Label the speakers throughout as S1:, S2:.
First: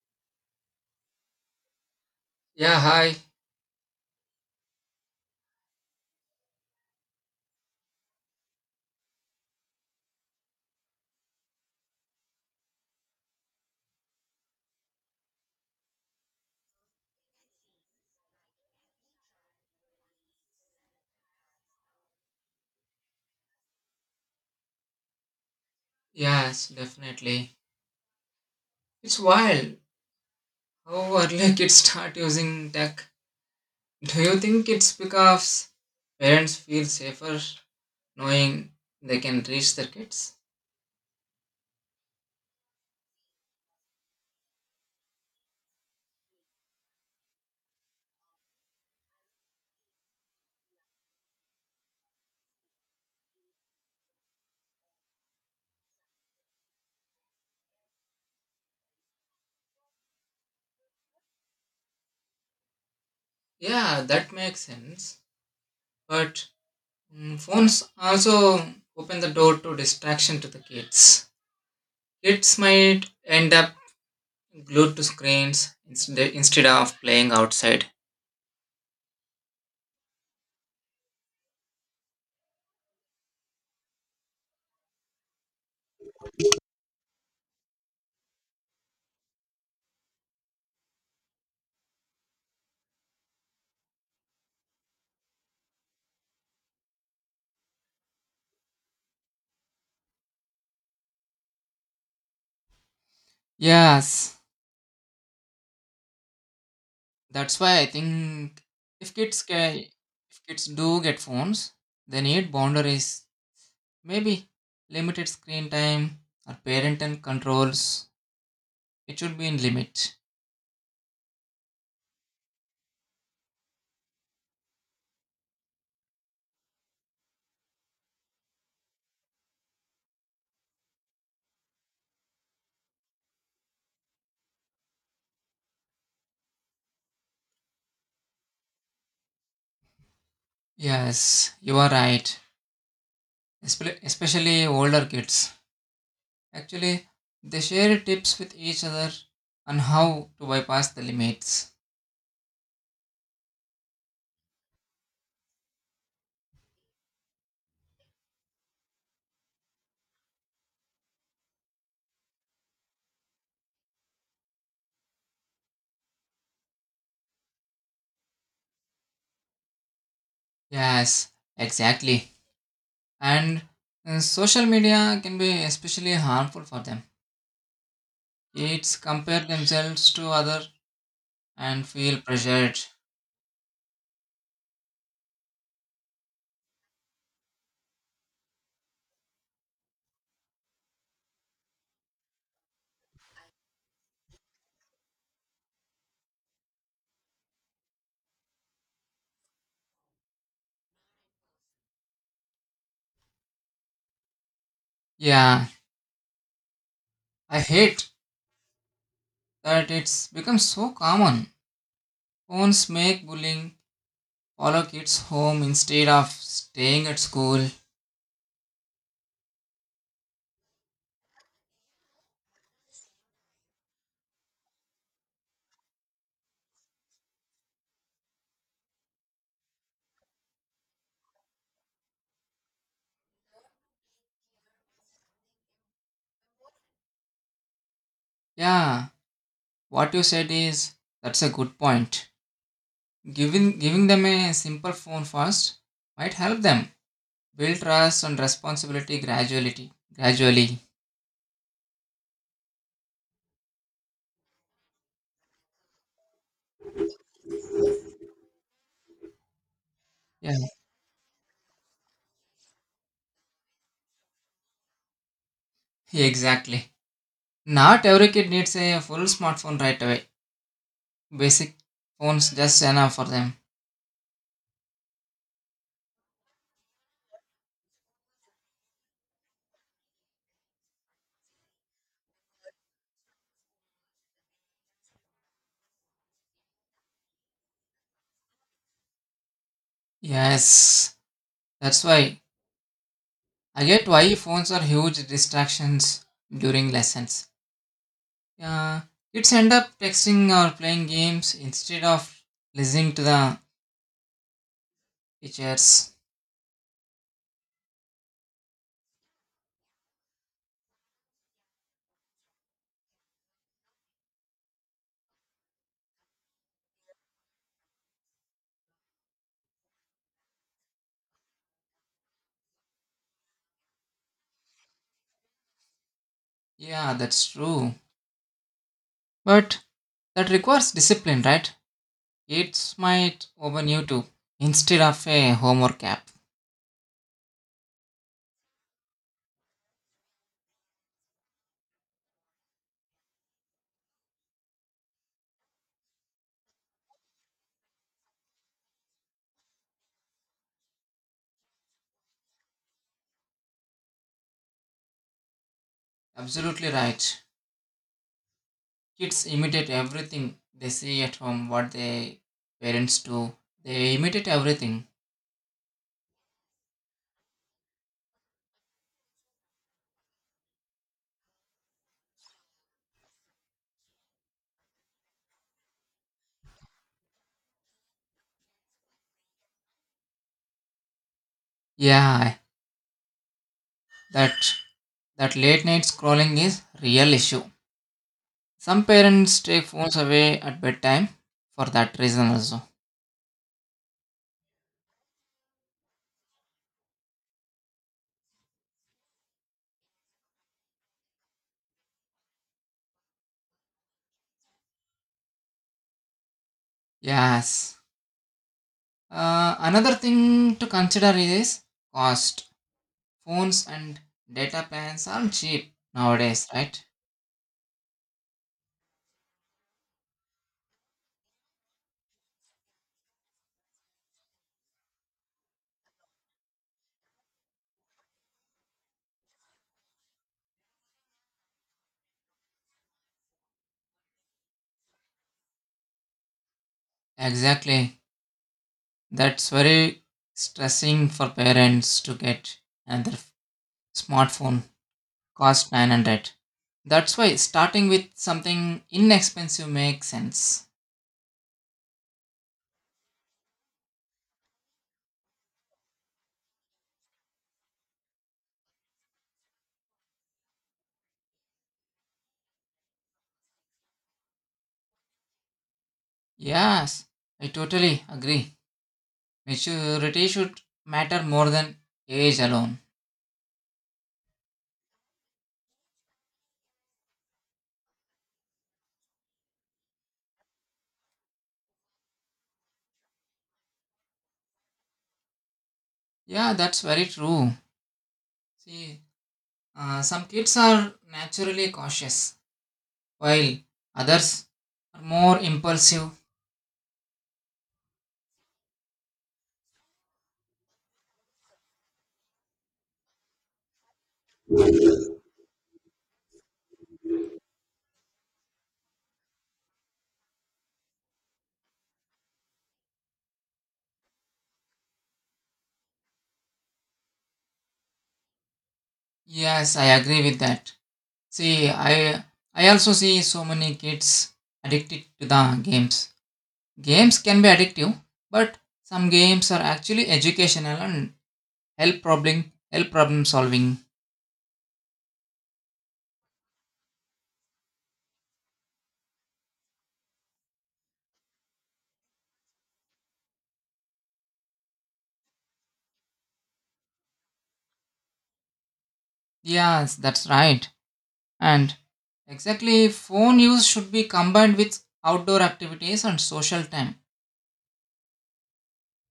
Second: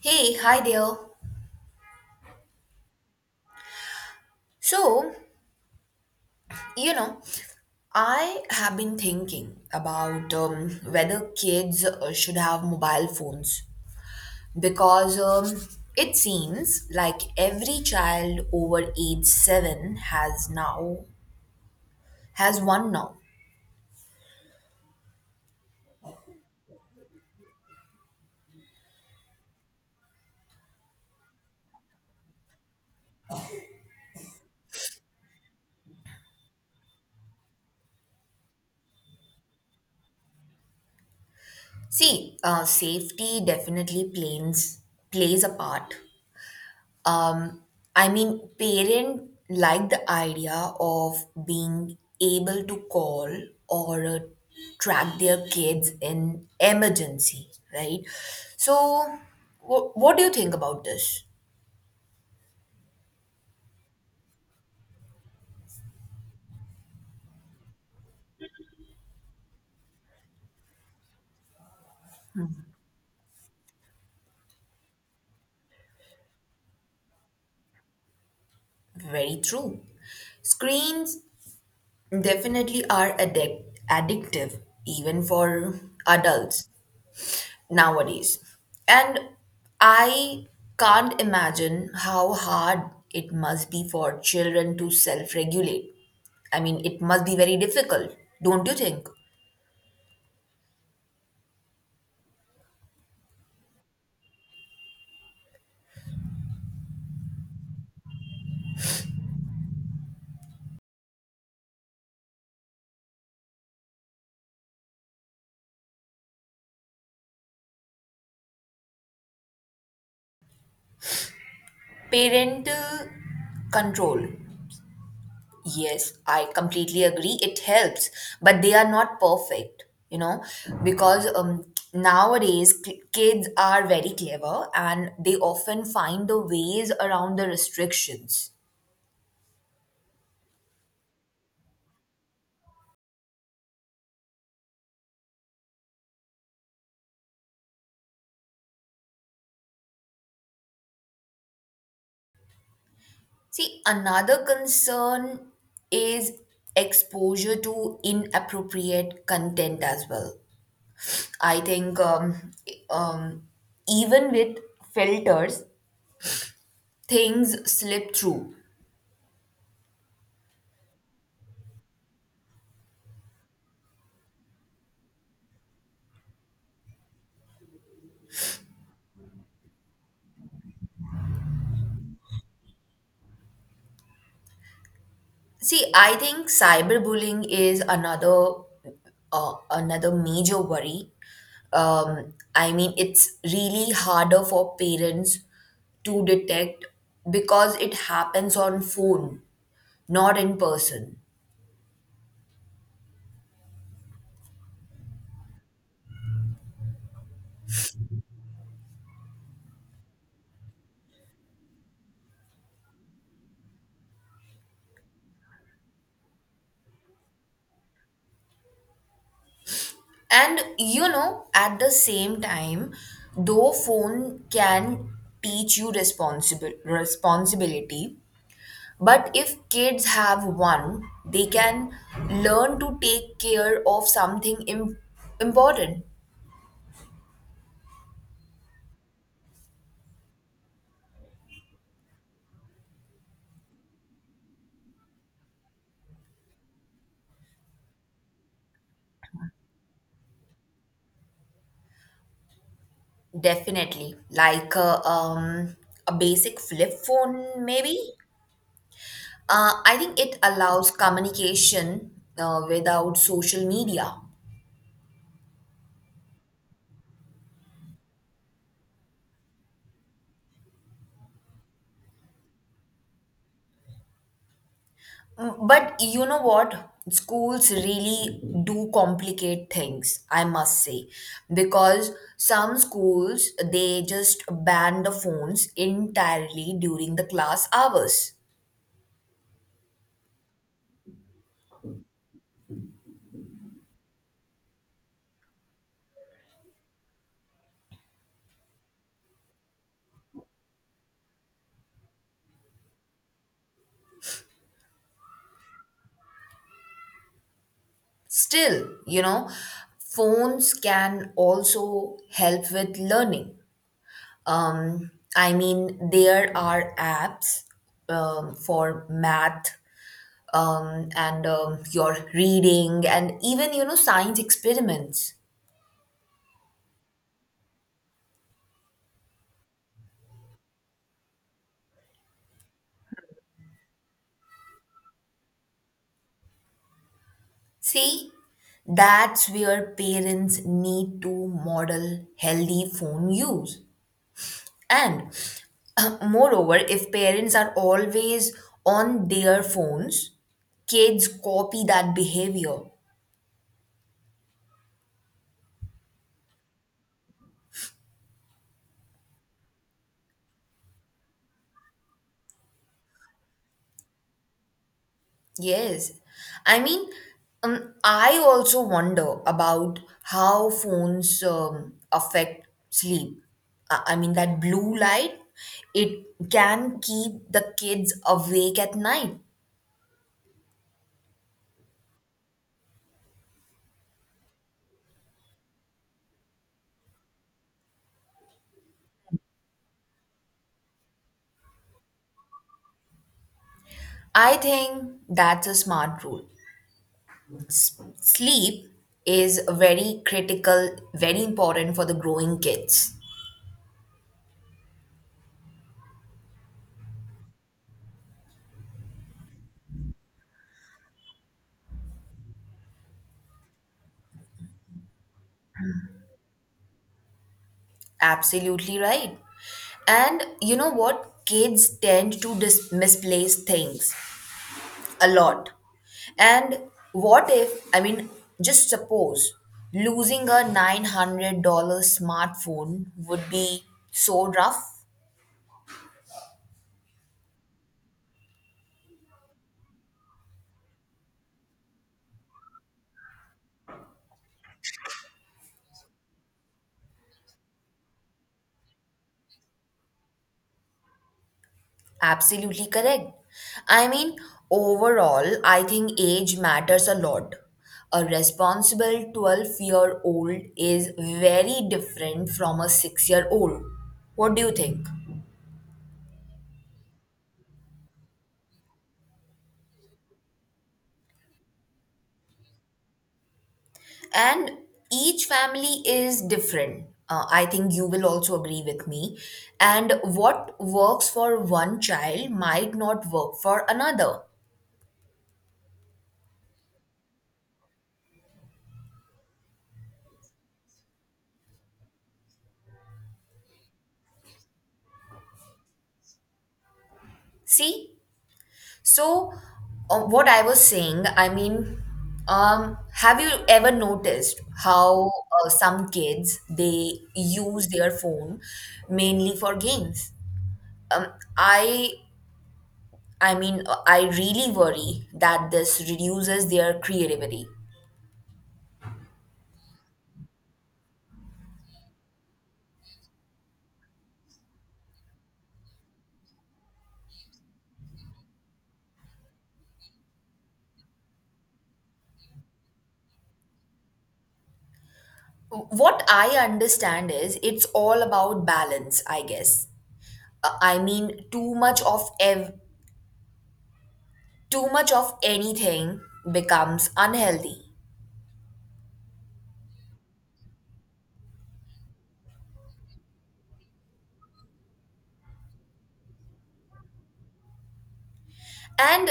S1: Hey, hi there.
S2: Yeah, hi.
S1: So, you know, I have been thinking about whether kids should have mobile phones because it seems like every child over age 7 has one now.
S2: Yes, definitely. It's wild how early kids start using tech. Do you think it's because parents feel safer knowing they can reach their kids?
S1: See, safety definitely plays a part. Um, I mean, parent like the idea of being able to call or track their kids in emergency, right? So, what do you think about this?
S2: Yeah, that makes sense. But phones also open the door to distraction to the kids. Kids might end up glued to screens instead of playing outside.
S1: Very true. Screens definitely are addictive, even for adults nowadays. And I can't imagine how hard it must be for children to self regulate. I mean, it must be very difficult, don't you think?
S2: Yes, that's why I think if kids can, if kids do get phones, they need boundaries. Maybe limited screen time or parental controls. It should be in limit.
S1: Parental control. Yes, I completely agree. It helps, but they are not perfect, you know, because nowadays kids are very clever and they often find the ways around the restrictions.
S2: Yes, you are right. Especially older kids. Actually, they share tips with each other on how to bypass the limits.
S1: See, another concern is exposure to inappropriate content as well. I think um, even with filters, things slip through.
S2: Yes, exactly. And social media can be especially harmful for them. Kids compare themselves to other and feel pressured.
S1: See, I think cyberbullying is another another major worry. I mean, it's really harder for parents to detect because it happens on phone, not in person.
S2: Yeah, I hate that it's become so common. Phones make bullying follow kids home instead of staying at school.
S1: And at the same time, though phone can teach you responsible responsibility, but if kids have one, they can learn to take care of something important.
S2: Yeah, what you said is that's a good point. Giving them a simple phone first might help them build trust and responsibility gradually. Gradually.
S1: Definitely, like a basic flip phone, maybe. I think it
S2: Yeah,
S1: allows communication without social media.
S2: exactly. Not every kid needs a full smartphone right away. Basic phones just enough for them.
S1: Mm, but you know what? Schools really do complicate things, I must say, because some schools they just ban the phones entirely during the class hours.
S2: Yes, that's why I get why phones are huge distractions during lessons. Uh, Kids end up texting or playing games instead of listening to the teachers.
S1: Still, phones can also help with learning. Um, I mean, there are apps for math and your reading and even science experiments.
S2: Yeah, that's true. But that requires discipline, right? Kids might open YouTube instead of a homework app.
S1: See, that's where parents need to model healthy phone use. And moreover, if parents are always on their phones, kids copy that behavior.
S2: Absolutely right. Kids imitate everything they see at home, what their parents do. They imitate everything.
S1: Yes. I mean, I also wonder about how phones affect sleep. I mean, that blue light, it can keep the kids awake at night.
S2: Yeah, that that late night scrolling is real issue. Some parents take phones away at bedtime for that reason also.
S1: I think that's a smart rule. Sleep is very critical, very important for the growing kids.
S2: Yes. Another thing to consider is cost. Phones and data plans are cheap nowadays, right?
S1: Absolutely right. And you know what? Kids tend to misplace things a lot. And what if, I mean, just suppose losing a $900 smartphone would be so rough?
S2: Exactly. That's very stressing for parents to get another f- smartphone. Cost 900. That's why starting with something inexpensive makes sense.
S1: Absolutely correct. I mean, overall, I think age matters a lot. A responsible 12-year-old is very different from a 6-year-old. What do you think?
S2: Yes, I totally agree. Maturity should matter more than age alone.
S1: And each family is different. I think you will also agree with me. And what works for one child might not work for another.
S2: Yeah, that's very true. See, some kids are naturally cautious, while others are more impulsive.
S1: See? So, what I was saying, I mean, have you ever noticed how some kids they use their phone mainly for games? Um, I I mean, I really worry that this reduces their creativity.
S2: Yes, I agree with that. See, I also see so many kids addicted to the games. Games can be addictive, but some games are actually educational and help problem help problem solving.
S1: What I understand is it's all about balance, I guess. I mean, too much of anything becomes unhealthy.
S2: Yes, that's right. And exactly, phone use should be combined with outdoor activities and social time.
S1: And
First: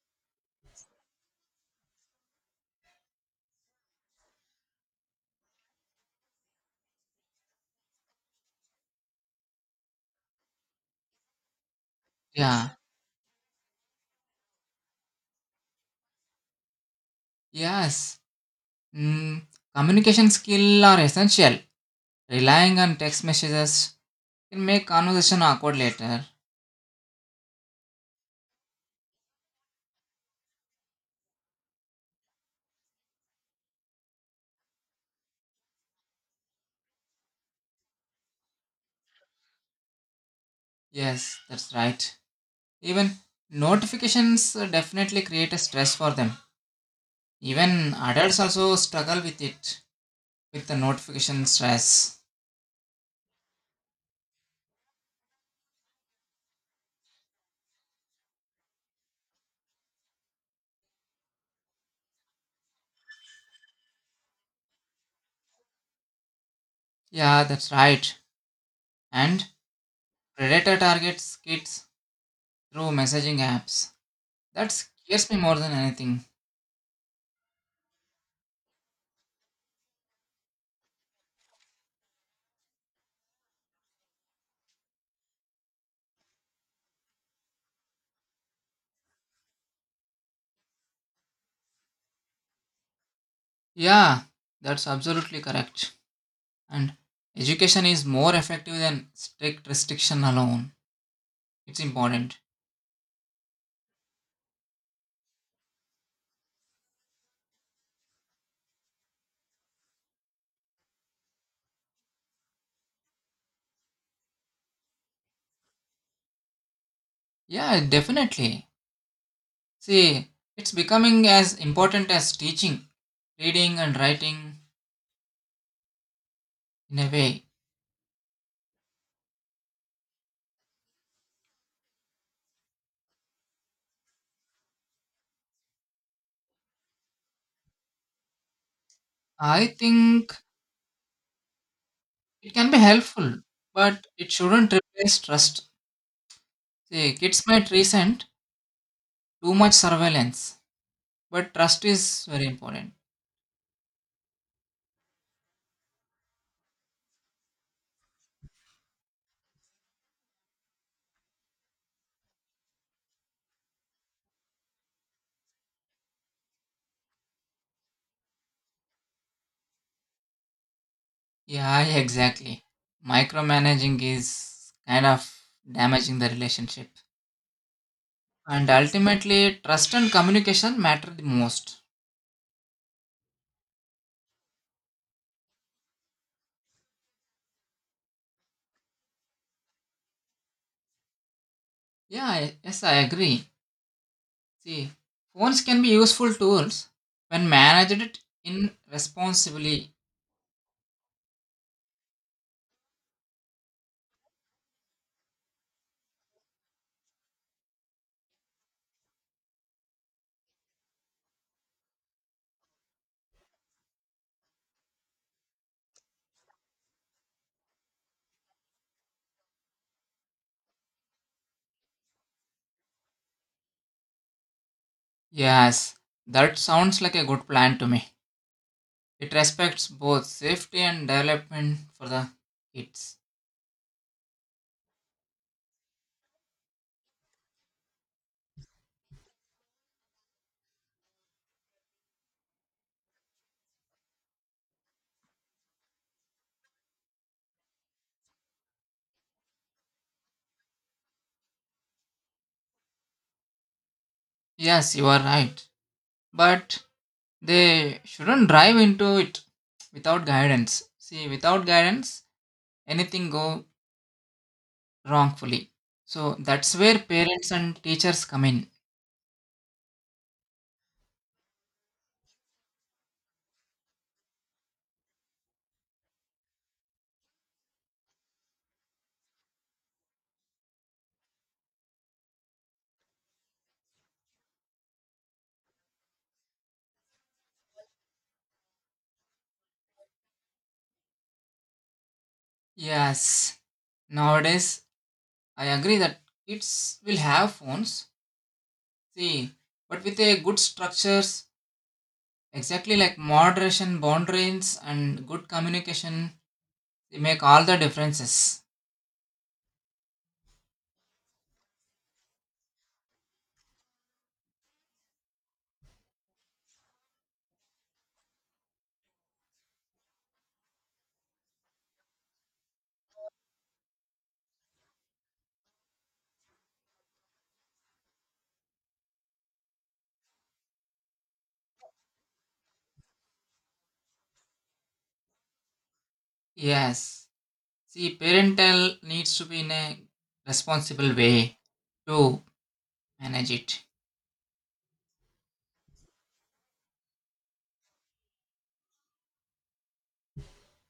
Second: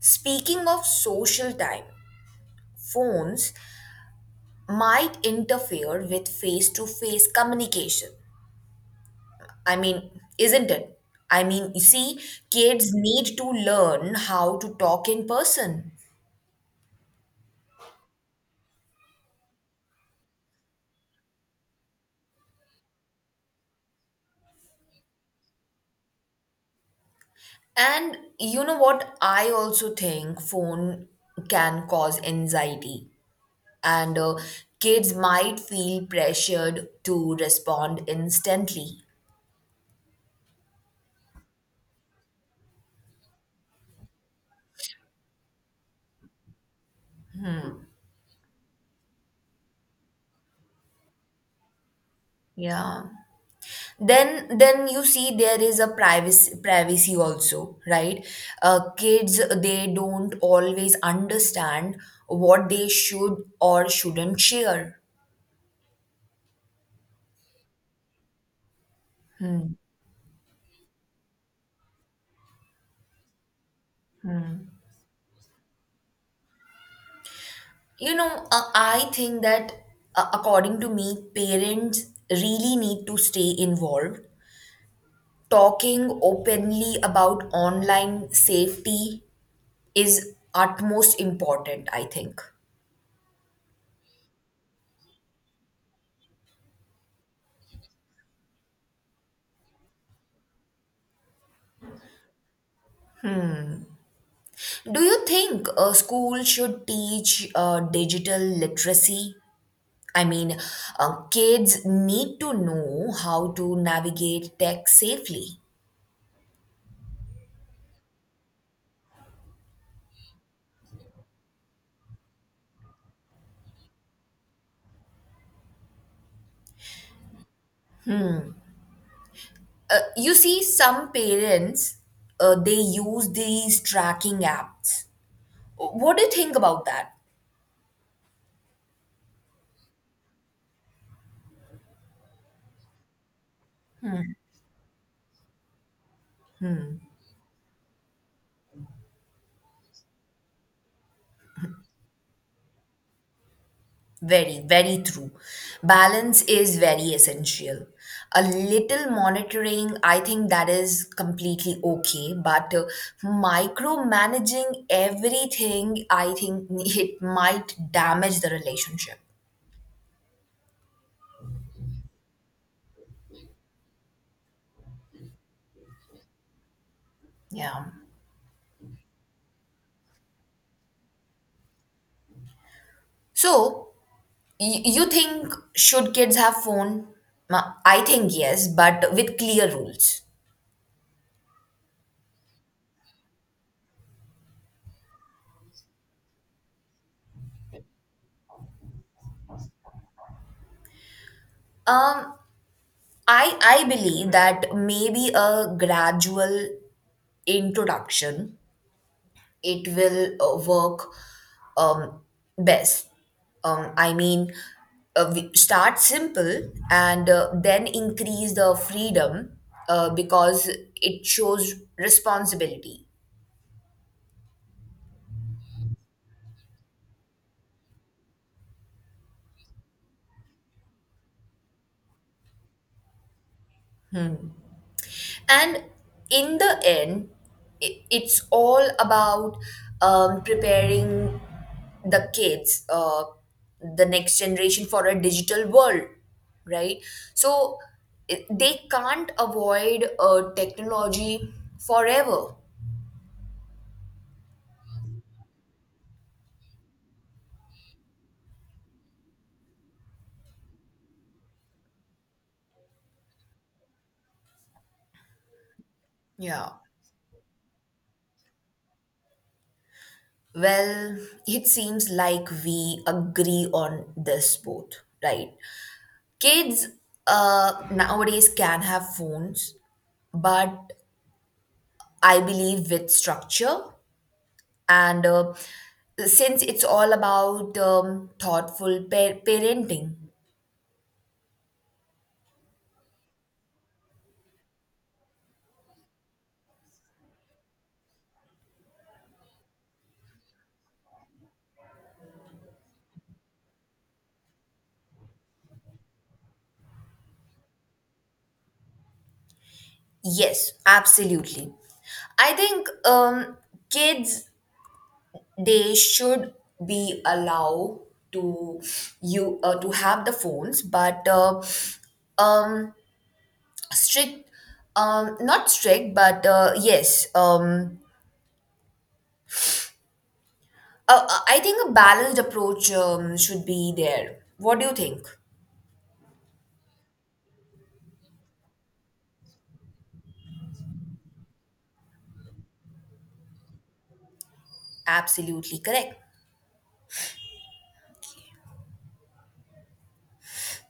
S1: speaking of social time, phones might interfere with face to face communication. I mean, isn't it? I mean, you see,
S2: Yeah.
S1: kids need to learn how to talk in person.
S2: Yes, mm, communication skill are essential. Relying on text messages can make conversation awkward later.
S1: And you know what? I also think phone can cause anxiety, and kids might feel pressured to respond instantly.
S2: Yes, that's right. Even notifications definitely create a stress for them. Even adults also struggle with it, with the notification stress.
S1: Yeah. Then you see there is a privacy also, right? Uh, kids they don't always understand what they should or shouldn't share.
S2: Yeah, that's right. And
S1: Hmm.
S2: predator targets kids through messaging apps. That scares me more than anything.
S1: You know, I think that according to me parents really need to stay involved. Talking openly about online safety is utmost important I think.
S2: Yeah, that's absolutely correct. And education is more effective than strict restriction alone. It's important.
S1: Do you think school should teach digital literacy? I mean, kids need to know how to navigate tech safely.
S2: Yeah, definitely. See, it's becoming as important as teaching, reading, and writing in a way.
S1: You see, some parents they use these tracking apps. What do you think about that?
S2: I think it can be helpful, but it shouldn't replace trust. See, kids might resent too much surveillance, but trust is very important.
S1: Very, very true. Balance is very essential. A little monitoring, I think that is completely okay, but micromanaging everything, I think it might damage the relationship.
S2: Yeah, yeah, exactly. Micromanaging is kind of damaging the relationship.
S1: Yeah.
S2: And ultimately, trust and communication matter the most.
S1: So, you think should kids have phone? I think yes, but with clear rules.
S2: Yeah, yes, I agree. See, phones can be useful tools when managed it in responsibly.
S1: Um, I believe that maybe a gradual introduction it will work um, best. I mean, we start simple and then increase the freedom because it shows responsibility.
S2: Yes, that sounds like a good plan to me. It respects both safety and development for the kids.
S1: And in the end, it's all about preparing the kids, the next generation for a digital world, right? So they can't avoid technology forever.
S2: Yes, you are right. But they shouldn't drive into it without guidance, see, without guidance anything go wrongfully. So
S1: Yeah.
S2: that's where parents and teachers come in.
S1: Well, it seems like we agree on this both, right? Kids nowadays can have phones, but I believe with structure. And since it's all about thoughtful parenting,
S2: Yes, nowadays I agree that kids will have phones, see, but with a good structures. Exactly like moderation, boundaries, and good communication, they make all the differences.
S1: yes, absolutely. I think kids they should be allowed to you to have the phones, but um, strict, not strict, but yes, I think a balanced approach should be there. What do you think?
S2: Yes, see, parental needs to be in a responsible way to manage it.
S1: Absolutely correct.